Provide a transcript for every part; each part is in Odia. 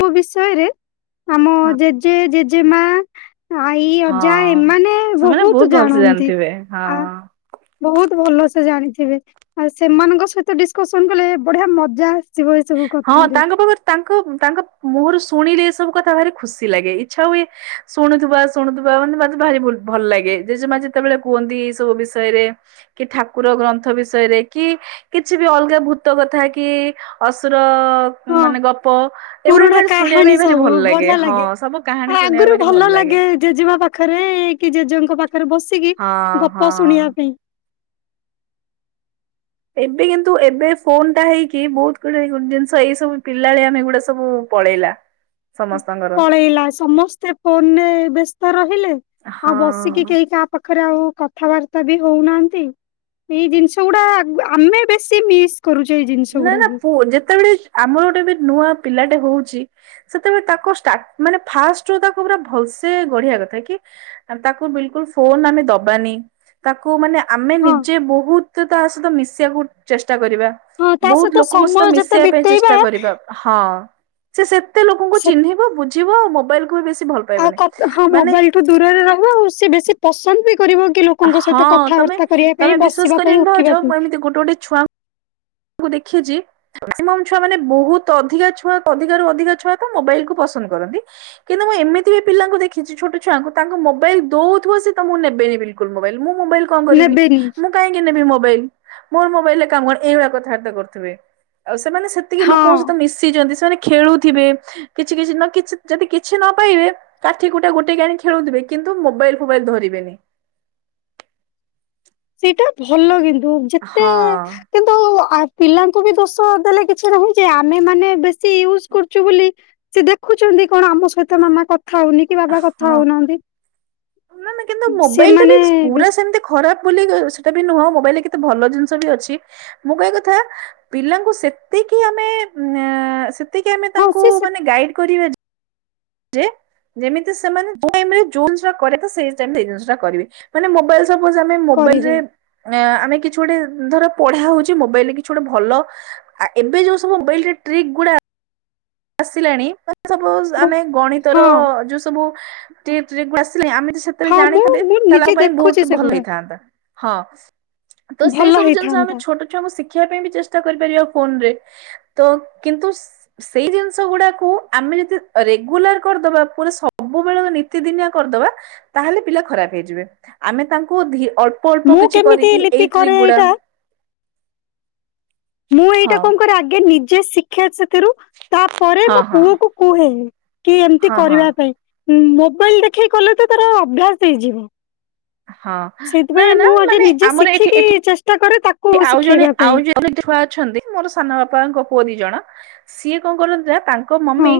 ମୋ ବିଷୟରେ ଆମ ହଁ ଜେଜେ, ଜେଜେମା ଆଇ, ଅଜା ହଁ ଏମାନେ ସେମାନେ ବହୁତ ଭଲସେ ଜାଣନ୍ତି ଜାଣିଥିବେ ହଁ। ଆ ବହୁତ ଭଲସେ ଜାଣିଥିବେ। ଆଉ ସେମାନଙ୍କ ସହିତ ଡିସକସନ କଲେ ବଢିଆ ମଜା ଆସିବ ଏ ସବୁ ହଁ କଥାରେ। ତାଙ୍କ ପାଖରୁ ତାଙ୍କ ତାଙ୍କ ମୁହଁରୁ ଶୁଣିଲେ ଏସବୁ କଥା ଭାରି ଖୁସି ଲାଗେ। ଇଚ୍ଛା ହୁଏ ଶୁଣୁଥିବା ଶୁଣୁଥିବା ମାନେ ମୋତେଭାରି ଭଲ ଲାଗେ ଜେଜେମା ଯେତେବେଳେ କୁହନ୍ତି ଏଇ ସବୁ ବିଷୟରେ କି ଠାକୁର ଗ୍ରନ୍ଥ ବିଷୟରେ କି କିଛି ବି ଅଲଗା ଭୂତ କଥା କି ଅସୁର ଅ ହଁ ମାନେ ଗପ ଏଗୁଡା ପୁରୁଣା ବିଭାରି ଶୁଣିବା କାହାଣୀ ପାଇଁ ଭାରି ସବୁ ଭଲ ଲାଗେ। ବଢିଆ ହଁ ସବୁ ଆଉ କାହାଣୀ ଶୁଣିବା ଆଗରୁ ଭାରି ଭଲ ଲାଗେ। ଲାଗେ ଜେଜେମା ପାଖରେ କି ଜେଜ ପାଖରେ ବସିକି ହଁ ଗପ ହଁ। ଶୁଣିବା ପାଇଁ। ଏବେ କିନ୍ତୁ ଏବେ ଫୋନ ଟା ହେଇକି ବହୁତ ଗୁଡାଏ ଗୋ ଜିନିଷ ଏଇ ସବୁ ପିଲାଳିଆମି ଗୁଡା ସବୁ ପଳେଇଲା। ସମସ୍ତଙ୍କର ପଳେଇଲା ସମସ୍ତେ ଫୋନରେ ବ୍ୟସ୍ତ ରହିଲେ। ଆଉ ହଁ ବସିକି କେହି କାହା ପାଖରେ ଆଉ କଥାବାର୍ତ୍ତା ବି ହଉନାହାନ୍ତି। ଏଇ ଜିନିଷ ଗୁଡା ଆମେ ବେଶୀ ମିସ୍ କରୁଛେ ଏଇ ଜିନିଷ ନା ନା ଗୁଡାକୁ। ପୁ ଯେତେବେଳେ ଆମର ଗୋଟେ ବି ନୂଆ ପିଲାଟେ ହଉଛି ସେତେବେଳେ ତାକୁ ମାନେ ଫାଷ୍ଟରୁ ତାକୁ ପୁରା ଭଲସେ ଗଢିବା କଥା କି। ତାକୁ ବିଲକୁଲ ଫୋନ ଆମେ ଦବାନି ତାକୁ ମାନେ ଆମେ ହଁ ନିଜେ ବହୁତ ତା ସହିତ ମିଶିବାକୁ ଚେଷ୍ଟା କରିବା। ହଁ ତା ବହୁତ ଲୋକଙ୍କ ସହିତ ସମୟ ଯେତେ ମିଶେଇବା ପାଇଁ ବିତେଇବା ଚେଷ୍ଟା କରିବା ହଁ। ହଁ ସେ ସେତେ ଲୋକଙ୍କୁ ସେ ଚିହ୍ନିବ ବୁଝିବ ଆଉ ମୋବାଇଲକୁ ବି ଭଲ ପାଇବନି ଆଉ ହଁ ମାନେ ମୋବାଇଲଠୁ ଦୂରରେ ରହିବ ଆଉ ସେ ବେଶୀ ପସନ୍ଦ ବି କରିବ କି ଲୋକଙ୍କ ହଁ ସହିତ ତମେ କଥାବାର୍ତ୍ତା କରିବା ତମେ ପାଇଁ ବିଶ୍ଵାସ ବସିବା ପାଇଁ କରିବନି ଭାଉଜ ଉଠିବା ପାଇଁ। ମୁଁ ଦେଖେ ଯେ ମ୍ୟାକ୍ସିମମ ଛୁଆ ମାନେ ବହୁତ ଅଧିକା ଛୁଆ ଅଧିକା ରୁ ଅଧିକା ଛୁଆ ତ ମୋବାଇଲ କୁ ପସ କରନ୍ତି କିନ୍ତୁ ମୁଁ ଏମିତି ବି ପିଲାଙ୍କୁ ଦେଖିଛି ଛୋଟ ଛୁଆଙ୍କୁ ତାଙ୍କୁ ମୋବାଇଲ ଦଉଥିବ ସେ ତମଠୁ ନେବେନି। ବିଲକୁଲ ମୋବାଇଲ ମୁଁ ମୋବାଇଲ କଣ କରିବି ନେବେନି। ମୁଁ କାହଁକି ନେବି ମୋବାଇଲ ମୋର ମୋବାଇଲରେ କାମ କଣ ଏଇଭଳିଆ କଥା ର୍ବାତ୍ତା କରୁଥିବେ ଆଉ ସେମାନେ ସେତିକି ଲୋକଙ୍କ ହଁ ସହିତ ମିଶିଛନ୍ତି ସେମାନେ ଖେଳୁଥିବେ କିଛି କିଛି ନ କିଛି ଯଦି କିଛି ନ ପାଇବେ କାଠି କୁଟା ଗୋଟେଇ କି ଆଣି ଖେଳୁଥିବେ କିନ୍ତୁ ନ୍ତୁ ମୋବାଇଲ ଫୋବାଇଲ ଧରିବେନି ସେଇଟା ଭଲ କିନ୍ତୁ ଯେତେ ହଁ। କିନ୍ତୁ ଆ ପିଲାଙ୍କୁ ବି ଦୋଷ ଦେଲେ କିଛି ନାହିଁ ଯେ ଆମେ ମାନେ ବେଶୀ ୟୁଜ କରୁଛୁ ବୋଲି ସେ ଦେଖୁଛ ନ୍ତି କଣ ଆମ ସହିତ ମାମା କଥା ହଉନି କି ବାବା କଥା ହଉନାହାନ୍ତି। ନା ନା କିନ୍ତୁ ମୋବାଇଲ ଟା ବି ସେମାନେ ପୁରା ବେଶ୍ ସେମତି ଖରାପ୍ ବୋଲି ସେଟା ବି ନୁହଁ ମୋବାଇଲରେ କେତେ ଭଲ ଜିନିଷ ବି ଅଛି ମୁଁ କହିବା କଥା ପିଲାଙ୍କୁ ସେ ସେତିକି ଆମେ ଉମ ସେତିକି ଆମେ ହଁ ତାଙ୍କୁ ସେ ସେ ମାନେ ଗାଇଡ କରିବା ଯେ ଯେ ଯେମିତି ସେମାନେ ଯୋଉ ଟାଇମ୍ ରେ ଯୋଉ ଜିନିଷ ଟା କରିବା କଥା ସେଇ ଟାଇମ୍ ରେ ସେଇ ଜିନିଷ ଟା କରିବେ ମାନେ ମୋବାଇଲ ସପୋଜ ଆମେ ମୋବାଇଲ କରିବେ। ରେ ଉମ ଆମେ କିଛି ଗୋଟେ ଧର ପଢା ହଉଛି ମୋବାଇଲରେ କିଛି ଗୋଟେ ଭଲ ଆ ଏବେ ଯୋଉ ସବୁ ମୋବାଇଲ ଟ୍ରିକ୍ ଗୁଡ଼ା। ଆସିଲାଣି ସପୋଜ ବୋ ଆମେ ଗଣିତ ହଁ ର ଯୋଉ ସବୁ ଟ୍ରି ଟ୍ରି ଆମେ ସେତେବେଳେ ହଁ ମୁଁ ଜାଣିଥାନ୍ତେ ମୁଁ ତାହେଲେ ଆମ ନିଜେ ପାଇଁ ବହୁତ ଦେଖୁଛି ଭଲ ସେଗୁଡା ହେଇଥାନ୍ତା ହଁ। ତ ସେଇ ଭଲ ସବୁ ଜିନଷ ଆମେ ହେଇଥାନ୍ତା। ଛୋଟ ଛୁଆଙ୍କୁ ଶିଖ ଶିଖେଇବା ପାଇଁ ବି ଚେଷ୍ଟା କରିପାରିବା ଫୋନରେ ତ କିନ୍ତୁ ସି ସି ସେଇ ଜିନିଷ ଗୁଡାକୁ ଆମେ ଯଦି ରେଗୁଲାର କରିଦବା ପୁରା ସବୁବେଳେ ନୀତିଦିନିଆ କରିଦବା ତାହେଲେ ପିଲା ଖରାପ ହେଇଯିବେ ଆମେ ତାଙ୍କୁ ଧି ଅଳ୍ପ ଅଳ୍ପ ମୁଁ କିଛି କେମିତି କରିକି ଏଇ ଲିପି କରେ ଟ୍ରିକ୍ ଗୁଡ଼ା। ଏଇଟା ମୁଁ ଏଇଟା କଣ କରେ ଆଗେ ନିଜେ ଶିଖେ ସେଥିରୁ ତାପରେ ହଁ ମୋ ହଁ ପୁଅକୁ କୁହେ କି ଏମିତି ହଁ ହଁ କରିବା ପାଇଁ ମୋବାଇଲ ଦେଖେଇ କଲେ ତ ତାର ଅଭ୍ୟାସ ହେଇଯିବ। ହଁ ନା ସେଇଥିପାଇଁ ନା ମୁଁ ଆଗେ ମାନେ ନିଜେ ଆମର ଏଠି ଶିଖିକି ଏଠି ଚେଷ୍ଟା କରେ ତା କୁ ଆଉ ଜଣେ ଶିଖେଇବା ପାଇଁ। ଆଉ ଜଣେ ଛୁଆ ଅଛନ୍ତି ମୋର ସାନ ବାପାଙ୍କ ପୁଅ ଦି ଜଣ ସିଏ କଣ କରନ୍ତି ନା ତା ଙ୍କ ହଁ। ମମି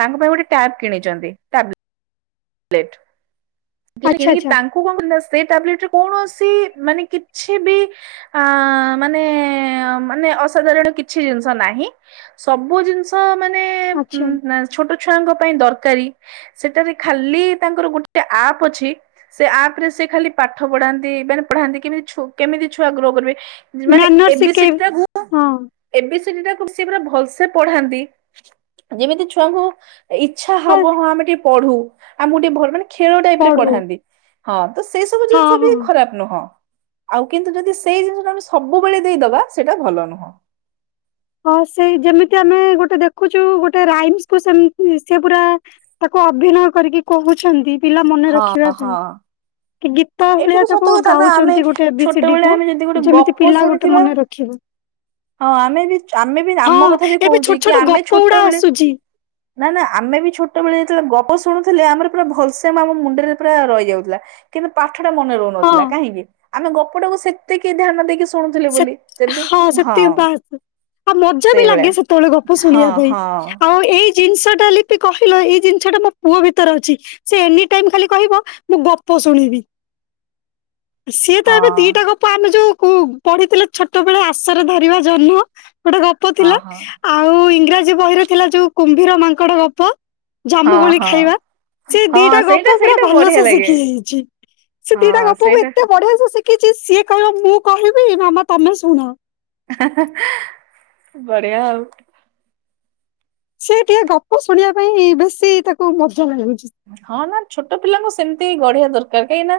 ତାଙ୍କ ପାଇଁ ଗୋଟେ ଟ୍ୟାବ କିଣିଛନ୍ତି ଟ୍ୟାବ ଲେଟ୍ ଦେଲେ ଆଚ୍ଛା କିଣିକି ଆଚ୍ଛା ତାଙ୍କୁ କଣ କରି ନା ସେ ସେ ଟାବଲେଟ ରେ କୌଣସି ମାନେ କିଛି ବି ଆଁ ମାନେ ମାନେ ଅସାଧାରଣ କିଛି ଜିନିଷ ନାହିଁ ସବୁ ଜିନିଷ ମାନେ ଆଚ୍ଛା। ଛୋଟ ଛୁଆଙ୍କ ପାଇଁ ଦରକାରି ସେଠାରେ ଖାଲି ତାଙ୍କର ଗୋଟେ ଆପ୍ ଅଛି ସେ ଆପ୍ ରେ ସେ ଖାଲି ପାଠ ପଢାନ୍ତି ମାନେ ପଢ଼ାନ୍ତି କେମିତି। କେମିତି ଛୁ-ଛୁଆ ଗ୍ରୋ କରିବେ ମାନେ ମ୍ୟାନର ଏ ବି ସି ଡି ଶିଖେଇବି ଟାକୁ ହଁ ଏ ବି ସି ଟାକୁ ସିଏ ପୁରା ଭଲସେ ପଢାନ୍ତି ଯେମିତି ଛୁଆଙ୍କୁ ଇଚ୍ଛା ହଉ ହବ ହଁ ଆମେ ଟିକେ ପଢୁ ଆମକୁ ଟିକେ ଭଲ ମାନେ ଖେଳ ଟାଇପ ରେ ପଢୁ ପଢାନ୍ତି ହଁ। ତ ସେଇ ସବୁ ହଁ ଜିନିଷ ବି ହଁ। ଖରାପ ନୁହଁ। ଆଉ କିନ୍ତୁ ଯଦି ସେଇ ଜିନିଷଟା ଆମେ ସବୁବେଳେ ଦେଇଦବା ସେଇଟା ଭଲ ନୁହଁ। ହଁ ସେଇ ଯେମିତି ଆମେ ଗୋଟେ ଦେଖୁଛୁ ଗୋଟେ ରାଇମ୍ସ କୁ ସେମ ସେ ପୁରା ତାକୁ ଅଭିନୟ କରିକି କହୁଛନ୍ତି। ପିଲା ମନେ ହଁ ରଖିବା ପାଇଁ। ହଁ। କି ଗୀତ ଏଇଟା ଭଳିଆ ବି ସତ ତାକୁ କଥା ନା ଆମେ ଗାଉଛନ୍ତି, ଗୋଟେ ଏ ବି ସି ଡି ଛୋଟବେଳେ କୁ ଆମେ ଯଦି ଗୋଟେ ଯେମିତି ଗପ ପିଲା ଗୋଟେ ଶୁଣିଥିବା ମନେ ରଖିବ। ହଁ ଆମେ ବି, ଆମେ ବି ଆମ ହଁ କଥା ବି ଏବେ ଛୋଟ କହୁଛି। କି ଛୋଟ ଗପ ଆମେ ଗୁଡା ଛୋଟବେଳେ ଆସୁଛି। ନା ନା ଆମେ ବି ଛୋଟବେଳେ, ଯେତେବେଳେ ଗପ ଶୁଣୁ ଥିଲେ ଆମର ପୁରା ଭଲସେ ଆମ ମୁଣ୍ଡରେ ପୁରା ରହିଯାଉଥିଲା। କିନ୍ତୁ ପାଠ ଟା ମନେ ହଁ ରହୁନଥିଲା କାହିଁକି? ଆମେ ଗପଟାକୁ ସେତକି ଧ୍ୟାନ ଦେଇକି ସୂ ଶୁଣୁଥିଲେ ସେ ବୋଲି, ଜେଦି ହଁ। ସେତିକି ବାସ୍। ଆଉ ମଜା ବି ସେଇଭଳିଆ ଲାଗେ ସେତେବେଳେ ଗପ ହଁ ଶୁଣିବା ପାଇଁ। ହଁ ଆଉ ଏଇ ଜିନିଷ ଟା ଲିପି କହିଲ, ଏଇ ଜିନିଷ ଟା ମୋ ପୁଅ ଭିତରେ ଅଛି। ସେ ଏନି ଟାଇମ୍ ଖାଲି କହିବ ମୁଁ ଗପ ସୁଣିବିି। [inaudible] ସିଏ ତ ହଁ ଏବେ ଦିଟା ଗପ ଆମେ ଯୋଉ, କୁ-ପଢିଥିଲେ ଛୋଟବେେଳେ, ଆଶରେ ଧରିବା ଜନ୍ମ। ଗୋଟେ ଗପ ହଁ ଥିଲା। ହଁ। ଆଉ ଇଂରାଜୀ ବହିରେ ଥିଲା। ଯୋଉ କୁମ୍ଭୀର ମାଙ୍କଡ ଗପ। ଜାମ୍ମୁ ହଁ କୋଳି ହଁ ଖାଇବା। ସେ ଦିଟା ହଁ ସେଇଟା ଗପ ପୁରା ସେଇଟା ବଢିଆ ଭଲସେ ଲାଗେ ଶିଖି ଯାଇଛି। ସେ ହଁ ଦିଟା ଗପକୁ ସେଇଟା ଏତେ ବଢିଆ ସେ ଶିଖିଛି। ସିଏ କହିବ ମୁଁ କହିବି ମାମା ତମେ ଶୁଣ। ହା ହା ହା। ବଢଆ ଆଉ। ସେ ଟିକେ ଗପ ଶୁଣିବା ପାଇଁ, ବେଶୀ ତାକୁ ମଜା ଲାଗେ। ହଁ ନା ଛୋଟ ପିଲାଙ୍କୁ ସେମିତି ଗଢ଼ିଆ ଦରକାର। କାହିଁ କିନା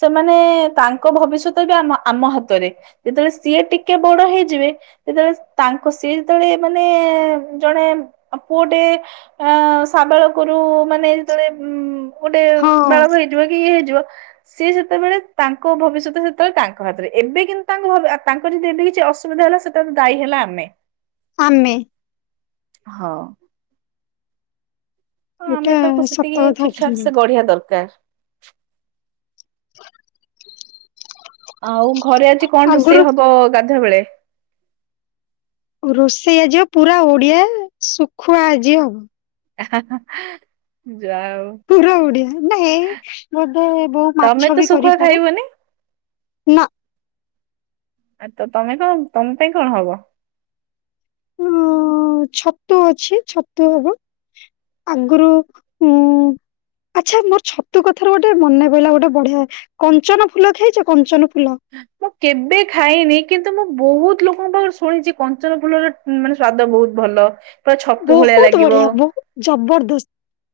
ସେମାନେ ତାଙ୍କ ଭବିଷ୍ୟତ ବି ଆମ- ଆମ ହାତରେ। ଯେତେବେଳେ ସିଏ ଟିକେ ବଡ ହେଇଯିବେ ଯେତେବେଳେ ତାଙ୍କ ସେ ଯେତେବେଳେ, ମାନେ ଜଣେ ପୁଅଟେ ଅ ସାବାଳ କରୁ। ମାନେ ଯେତେବେଳେ ଉ ଗୋଟେ ହଁ ବାଳକ ହେଇଥିବ କି, ଇଏ ହେଇଯିବ ସିଏ ସେତେବେଳେ ତାଙ୍କ ଭବିଷ୍ୟତ ସେତେବେଳେ, ତାଙ୍କ ହାତରେ। ଏବେ କିନ୍ତୁ ତାଙ୍କ, ତାଙ୍କରି ଯଦି ଏବେ କିଛି ଅସୁବିଧା ହେଲା। ସେତେବେଳେ ଦାୟୀ ହେଲା ଆମେ। ଆମେ। ହଁ। ହଁ ଏଇଟା ଆମେ ତାକୁ ସତ ସେତିକି କଥା ଠିକ୍ ଠାକ୍ ସେ ଗଢିଆ ଦରକାର। ଆଉ ଘରେ ଆଜି କଣ ଆଗରୁ ରୋଷେଇ ହବ, ଗାଧୁଆ ବେଳେ? ରୋଷେଇ ଆଜିଅ ପୁରା ଓଡିଆ, ଶୁଖୁଆ ଆଜି ହବ। [inaudible] ପୁରା ଓଡିଆ। ନାଇଁ ବୋଧେ ବହୁ ତମେ ମାଛ ତ ବି ଶୁଖୁଆ କରିପାରେ। ଖାଇବନି ନା। ଆ ତ ତମେ କଣ? ତମ ପାଇଁ କଣ ହବ? ଉଁ ଛତୁ ଅଛି ଛତୁ ହବ। ଆଗରୁ ଉଁ ଆଚ୍ଛା ମୋର ଛତୁ କଥାରେ, ଗୋଟେ ମନେ ପହିଲା ଗୋଟେ ବଢିଆ, କଞ୍ଚନ ଫୁଲ ଖାଇଛ କଞ୍ଚନ ଫୁଲ? ମୁଁ କେବେ ଖାଇନି। କିନ୍ତୁ ମୁଁ ବହୁତ ଲୋକଙ୍କ ପାଖରୁ ଶୁଣିଛି। କଞ୍ଚନ ଫୁଲର ମାନେ ସ୍ଵାଦ ବହୁତ। ଭଲ। ପୁରା ଛତୁ ଭଳିଆ ବହୁତ ଲାଗିବ। ବଢିଆ। ବହୁ ଜବରଦସ୍ତ।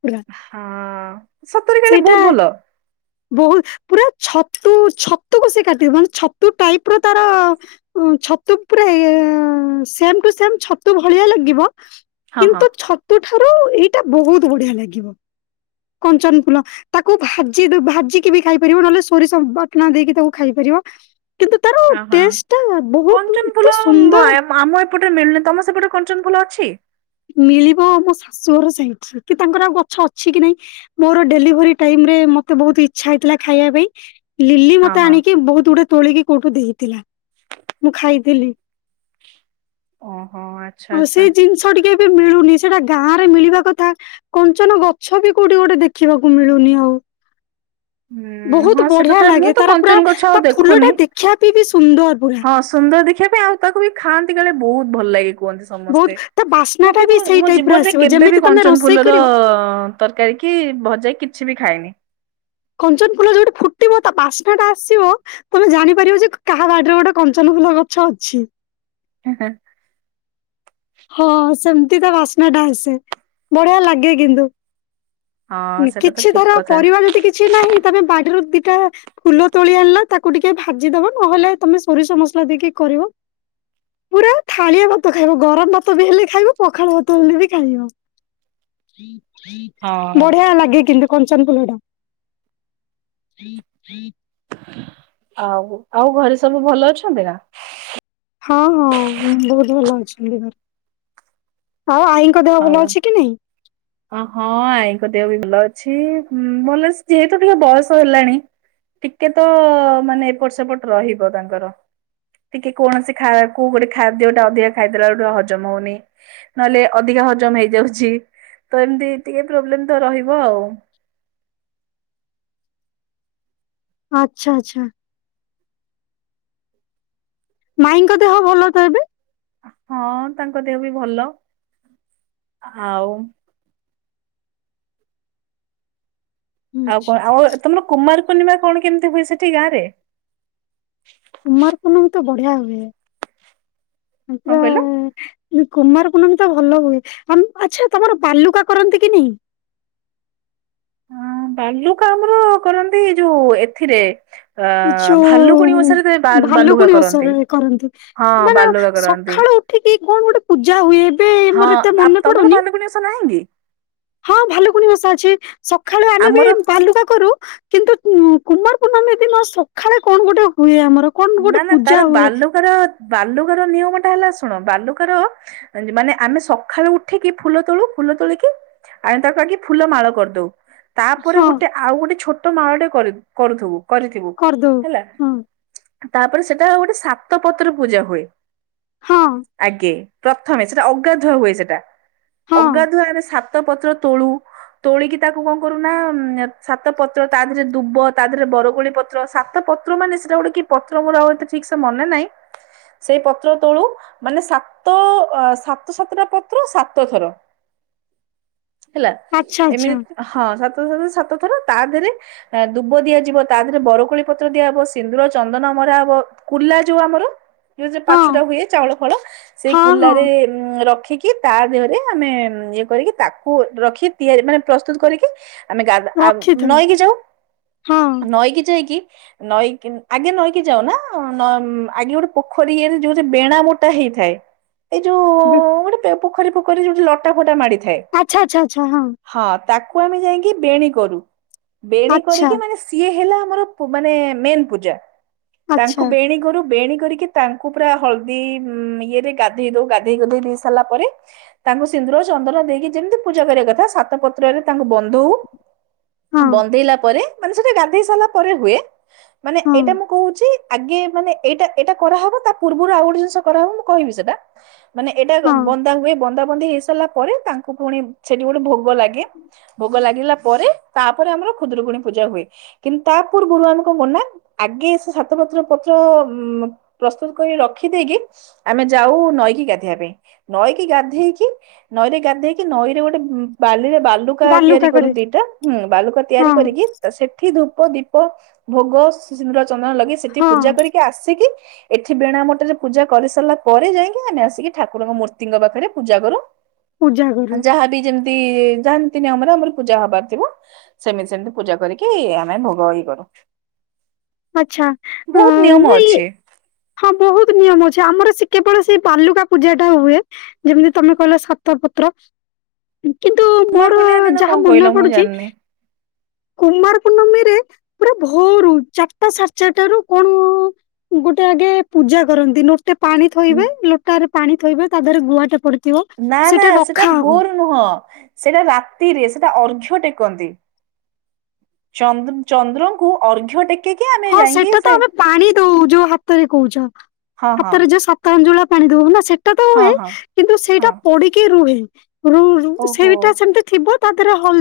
ପୁରା, ହଁ ସତରେ କାଳେ ସେଇଟା ବହୁତ ଭଲ ବହୁତ ପୁରା ଛତୁ ଛତୁ କୁ ସେ କାଟିବ। ମାନେ ଛତୁ ଟାଇପ ର ତାର, ଛତୁ ପୁରା ଆ- ଶେମ ଟୁ ଶେମ ଛତୁ ଭାଲିଆ ଲାଗିବ। ହଁ ହଁ। କିନ୍ତୁ ଛତୁ ଠାରୁ, ଏଇଟା ବହୁତ ବଢିଆ ଲାଗିବ। କଞ୍ଚନ ଫୁଲ ତାକୁ ଭାଜି ଦ-ଭାଜିକି ବି ଖାଇପାରିବ। ନହେଲେ ସୋରିଷ ବାଟଣା ଦେଇକି ତାକୁ ଖାଇପାରିବ। ଯିବ। ଅ ହଁ। କଞ୍ଚନ ଏତେ ଫୁଲ ଆମ ସୁନ୍ଦର ଏପଟେ ମିଳୁନି, ତମ ସେପଟେ କଞ୍ଚନ ଫୁଲ ଅଛି? ମିଳିବ ମୋ ଶାଶୁ ଘର ସାଇଟ୍ ରେ। କି ତାଙ୍କର ଆଉ ଗଛ ଅଛି କି ନାଇଁ। ମୋର ଡେଲିଭରି ଟାଇ ମ୍ ରେ, ମତେ ବହୁତ ଇଛା ହେଇଥିଲା ଖାଇବା ପାଇଁ। ଲିଲି ହଁ ମତେ ହଁ ଆଣିକି ବୋହୁତ୍ ଗୁଡେ ତୋଳିକି କୋଉଠୁ ଦେଇଥିଲା। ମୁଁ ଖାଇଥିଲି। ଓହୋ। ଆଚ୍ଛା ଆଚ୍ଛା। କେବେ ମିଳୁନି। ସେଟା ଗାଁ ରେ ମିଳିବା କଥା। କଞ୍ଚନ ଗଛ ବି କୋଉଠି ଗୋଟେ ଦେଖିବାକୁ ମିଳୁନି ଆଉ। [inaudible] ହୁଁ ବହୁତ ହଁ ସେଟା ବଢିଆ ତ ମୁଁ ଲାଗେ ତ ତାର ପୁରା କଞ୍ଚନ ଗଛ ତା ଆଉ ଫୁଲ ଟା ଦେଖୁନି। ଦେଖିବା ପାଇଁ ବି ସୁନ୍ଦର ପୁରା। ହଁ ସୁନ୍ଦର ଦେଖିବା ପାଇଁ ଆଉ ତାକୁ ବି ଖାଆନ୍ତି କାଳେ ବହୁତ ଭଲ ଲାଗେ। କୁହନ୍ତି ବହୁତ ସମସ୍ତେ ତା ବାସ୍ନା ମୁଁ ଟା ବି କିନ୍ତୁ ସେଇ ମୋ ଟାଇପ ର ଜୀବନରେ ଆସିବ କେବେ ବି ଯେମିତି ତମେ କଞ୍ଚନ ରୋଷେଇ ଫୁଲର କରିବ ତରକାରୀ କି ଭଜା କିଛି ବି ଖାଏନି। କଞ୍ଚନ ଫୁଲ ଯୋଉଠି ଫୁଟିବ ତା ବାସ୍ନା ଟା ଆସିବ ତମେ ଜାଣିପାରିବ ଯେ କାହା ବାଡି ରେ ଗୋଟେ କଞ୍ଚନ। ଫୁଲ ଗଛ ଅଛି। ହଁ [unintelligible] ହଁ ସେମିତି ତ ବାସ୍ନା ଟା ଆସେ ବଢିଆ ଲାଗେ କିନ୍ତୁ। ହଁ ସେଟା ତ କିଛି ଠିକ ଧର କଥା ପରିବା ଯଦି କିଛି ନାହିଁ ତମେ ବାଡିରୁ। ଦିଟା ଫୁଲ ତୋଳି ଆଣିଲ ତାକୁ ଟିକେ ଭାଜିଦବ ନହେଲେ ତମେ ସୋରିଷ ମସଲା ଦେଇକି କରିବ। ପୁରା ଥାାଳିଆ ଭାତ ଖାଇବ ଗରମ। ଭାତ ବି ହେଲେ ଖାଇବ ପଖାଳ ଭାତ ହେଲେ ବି ଖାଇବ। ହଁ ବଢିଆ ଲାଗେ କିନ୍ତୁ। କଞ୍ଚନ ଫୁଲ ଟା। ଆଉ ଆଉ ଘରେ ସବୁ ଭଲ ଅଛନ୍ତି ନା। ହଁ ହଁ ବହୁତ ଭଲ ଅଛନ୍ତି ଘରେ। ଆଉ ଆଈଙ୍କ ଦେହ ଭଲ ଅଛି କି ନାଇଁ? ହପା ହଁ ଆଇଙ୍କ ଦେହ ବି ଭଲ ଅଛି। ଛି ଉଁ ଭଲସେ ଯେହେତୁ ଟିକେ ବୟସ ହେଲାଣି। ଟିକେ ତ ମାନେ ଏପଟ ସେପଟ ରହିବ ତାଙ୍କର। ଟିକେ କୌଣସି ଖାଇବା କୁ ଗୋଟେ ଖାଦ୍ୟଟା ଅଧିକା ଖାଇଦେଲା ବଳକୁ ଟିକେ ହଜମ ହଉନି ନହେଲେ। ଅଧିକା ହଜମ ହେଇଯାଉଛି ତ ଏମତି ଟିକେ ପ୍ରୋବ୍ଲେମ ତ ରହିବ ଆଉ।। ଆଛା ଆଛା। ମାଇଙ୍କ ଦେହ ଭଲ ତ ଏବେ। ହଁ ତାଙ୍କ ଦେହ ବି ଭଲ ଆଉ। ଆଉ କଣ ଆଉ ତମର କୁମାର ପୂର୍ଣ୍ଣିମା କଣ କେମିତି ହୁଏ ସେଠି ଗାଁ ରେ। କୁମାର ପୂର୍ଣ୍ଣିମି ତ ବଢିଆ ହୁଏ କଣ କହିଲ? ପୁରା। କୁମାର ପୂର୍ନମୀ ତ ଭଲ ହୁଏ ଆଚ୍ଛା ତମର ବାଲୁକା କରନ୍ତି କି ନାଇଁ। ହଁ ବାଲୁକା ଆମର କରନ୍ତି ଯୋଉ ଏଥିରେ। ଆ ଭାଲୁକୁଣୀ ଯୋଉ ଓସାରେ ବାଲ୍ ବାଲୁଗା ଭାଲୁକୁଣି କରନ୍ତି ଓଷାରେ କରନ୍ତି। ହଁ ମାନେ ବାଲୁଗା କରନ୍ତି। ସକାଳୁ ଉଠିକି କଣ ଗୋଟେ ପୂଜା ହୁଏ ଏବେ ମୋର ହଁ ଏତେ ଆପ ମନେ ତମର ପଡୁନି। ଭାଲୁକୁଣି ଓଷା ନାହିଁ କି। ହଁ ଭାଲୁକୁଣି ଓଷା ଅଛି ସକାଳୁ ଆମେ ବି ଆମର ବାଲୁକା କରୁ। କରୁ କିନ୍ତୁ ଉଁ କୁମାର ପୂର୍ଣ୍ଣମି ଦିନ ସଖାଳେ କଣ ଗୋଟେ ହୁଏ ଆମର। କଣ ନା ଗୋଟେ ନା ପୂଜା ତାର ହୁଏ। ବାଲୁଗାର ବାଲୁଗାର ନିୟମ ଟା ହେଲା ଶୁଣ ବାଲୁ। କାର ମାନେ ଆମେ ସକାଳୁ ଉଠିକି ଫୁଲ ତୋଳୁ ଫୁଲ ତୋଳିକି। ଆମେ ତାକୁ ଆଗେ ଫୁଲ ମାଳ କରିଦଉ। ତାପରେ ହଁ ଗୋଟେ ଆଉ ଗୋଟେ ଛୋଟ ମାଳ ଟେ କରିବୁ କରୁଥିବୁ କରିଥିବୁ କରିଦଉ ହେଲା। ହଁ ତାପରେ ସେଟା ଗୋଟେ ସାତ ପତ୍ର ପୂଜା ହୁଏ ହଁ ଆଗେ। ପ୍ରଥମେ ସେଟା ଅଗାଧୁଆ ହୁଏ ସେଟା ହଁ ଅଗାଧୁଆ ରେ ସାତ ପତ୍ର ତୋଳୁ। ତୋଳିକି ତାକୁ କଣ କରୁନା ଉଁ ସାତ ପତ୍ର ତା ଦେହରେ ଦୁବ ତା ଦେହରେ ବରକୋଳି ପତ୍ର ସାତ। ପତ୍ର ମାନେ ସେଟା ଗୋଟେ କି ପତ୍ର ମୋର ଆଉ ଏତେ ଠିକ ସେ ମନେ ନାହିଁ। ସେଇ ପତ୍ର ତୋଳୁ ମାନେ ସାତ ସାତ ସାତଟା ପତ୍ର ସାତ ଥର। ହେଲା ଆଚ୍ଛା ଆଚ୍ଛା ଏମିତି ହଁ ସାତ [unintelligible] ସାତ। ତାପରେ ଦୁବ ଦିଆଯିବ ତା ଦେହରେ ବର କୋଳି ପତ୍ର ଦିଆ ହବ ସିନ୍ଦୁର। ଚନ୍ଦନମରା ହବ କୁଲା ଯୋଉ ଆମର। ଯୋଉ ହଁ ପାଛୁଡା ହୁଏ ଚାଉଳ ଫାଉଳ ସେଇ ହଁ ହଁ କୁଲାରେ ଉଁ ରଖ୍। ରଖିକି ତା ଦେହରେ ଆମେ ଇଏ କରିକି ତାକୁ ରଖି ତିଆରି ମାନେ ପ୍ରସ୍ତୁତ କରିକି। ଆମେ ଗାଧ୍ ଆମ୍ ରଖିଥାଉ ନଈକି ଯାଉ ହଁ ନଈକି ଯାଇକି ନଈକି। ଆଗେ ନଈକି ଯାଉ ନା ନ ଆଗେ ଗୋଟେ ପୋଖରୀ ଇଏରେ ଯୋଉଠି ବେଣା ବଟ ହେଇଥାଏ। ଏଇ ଯୋଉ। ଗୋଟେ [unintelligible] ପୋଖରୀ ଫୋଖରି ଯୋଉଟି ଲଟା ଫଟା ମାଡି ଆଚ୍ଛା ଆଚ୍ଛା ଆଛା ହଁ। ତାକୁ ଆମେ ଯାଇକି ବେଣୀ କରୁ। ବେଣୀ ଆଚ୍ଛା କରିକି ମାନେ ସିଏ ହେଲା ଆମର ମାନେ ମେନ୍ ପୂଜା। ତାଙ୍କୁ ଆଚ୍ଛା ବେଣୀ କରୁ, ବେଣୀ କରିକି ତାଙ୍କୁ ପୁରା ହଳଦୀ ଇଏରେ ଗାଧୋଇ ଦଉ। ଗାଧେଇ ଗୁଧେଇ ସାରିଲା ପରେ, ତାଙ୍କୁ ସି ନ୍ଦୁର ଚନ୍ଦନ ଦେଇକି ଯେମିତି ପୂଜା କରିବା କଥା, ସାତ ପତ୍ରରେ ତାଙ୍କୁ ବନ୍ଦଉ। ହଁ ବନ୍ଦେଇଲା ପରେ, ମାନେ ସେଇଟା ଗାଧେଇ ସାରିଲା ପରେ ହୁଏ। ମାନେ ହଁ ଏଇଟା ମୁଁ କହୁଛି ଆଗେ ମାନେ ଏଇଟା ଏଇଟା କରାହବ, ତା ପୂର୍ବରୁ ଆଉ ଗୋଟେ ଜିନିଷ କରାହବ। ମୁଁ କହିବି ସେଇଟା ମାନେ ଏଇଟା ହଁ ବନ୍ଦା ହୁଏ। ବନ୍ଦା ବନ୍ଦି ହେଇ ସାରିଲା ପରେ ତାଙ୍କୁ ପୁଣି ସେଠି ଗୋଟେ ଭୋଗ ଲାଗେ। ଭୋଗ ଲାଗିଲା ପରେ ତାପରେ, ଆମର ଖୁଦୁରୁକୁଣୀ ପୂଜା ହୁଏ। କିନ୍ତୁ ତା ପୂର୍ବରୁ ଆମେ କଣ କରୁ ନା ଆଗେ ସେ ସାତ ପତ୍ର ପତ୍ର ଉ ପ୍ରସ୍ତୁତ କରି ରଖିଦେଇକି, ଆମେ ଯାଉ ନଈ କି ଗାଧେଇବା ପାଇଁ। ନଈକି ଗାଧେଇକି ନଈରେ ଗାଧେଇକି ନଈରେ ଗୋଟେ ବାଲିରେ ବାଲୁ ବାଲୁକା ତିଆରି କରୁ ଦିଟା, ବାଲୁକା ତିଆରି ହଁ କରିକି। ତ ସେଠି ଧୂ ପ, ଦୀପ, ଭୋଗ, ସିନ୍ଦୁର, ଚନ୍ଦନ ଲଗେଇ ସେଠି ହଁ ପୂଜା କରିକି ଆସିକି ଏଠି ବେଣା ମଟରେ ପୂଜା କରି ସାରିଲା ପରେ, ଯାଇକି ଆମେ ଆସିକି ଠାକୁରଙ୍କ ମୂର୍ତ୍ତି ଙ୍କ ପାଖରେ ପୂଜା କରୁ। ପୂଜା କରୁ ଯାହାବି ଯେମ ମିତି ଯାହା ନିତି ନିୟମରେ ଆମର ପୂଜା ହବାର ଥିବ, ସେମିତି ସେମିତି ପୂଜା କରିକି ଆମେ ଭୋଗ ଇଏ କରୁ। [unintelligible] ଆଛା ବହୁତ ନିୟମ ନାଇଁ ଅଛି ହଁ ବହୁତ ନିୟମ ଅଛି ଆମର ସେ କେବଳ ସେଇ ବାଲୁକା ପୂଜା ଟା ହୁଏ। ଯେମିତି ତମେ କହିଲ ସାତ ପତ୍ର କିନ୍ତୁ କୁମାର ମୋର ପୂର୍ଣ୍ଣିମା ଦିନ ଯାହା କଣ କହିଲ ମନେ ମୁଁ ପଡୁଛି, ଜାଣିନି। କୁମାର ପୂଣ୍ଣମୀରେ ପୁରା ଭୋରୁ ଚା ଚାରଟା ସାଢ଼େ ଚାରିଟାରୁ କଣ ଗୋଟେ ଆଗେ ପୂଜା କରନ୍ତି? ନ ଲୋଟା ପାଣିଥୋଇବେ ଲୋଟାରେ ପାଣି ଥୋଇବେ, ତା ଦେହରେ ଗୁଆଟେ ପଡି ନା ନା ସେଟା ଭୋର ନୁହଁ, ସେଇଟା ରାତିରେ ସେଇଟା ଅର୍ଘ୍ୟ ଟେକନ୍ତି, ଚ ଚନ୍ଦ୍ରଙ୍କୁ ଅର୍ଘ୍ୟ ଟେକି ହଁ ସେଇଟା ତ ଆମେ ପାଣି ଦଉ, ଯୋଉ ହାତରେ କହୁଛ। ହଁ ହଁ ହାତରେ ଯୋଉ ସାତ ଆଞ୍ଜୁଳା ପାଣି ଦଉ ନା ସେଟା ତ ହଁ ହୁଏ। ହଁ କିନ୍ତୁ ହଁ ସେଇଟା ପଡିକି ରୁହେ ରୁ ରୁ ଓହୋ। ସେଇଟା ସେମିତି ଥିବ, ତା ଦେହେରେ ହଳ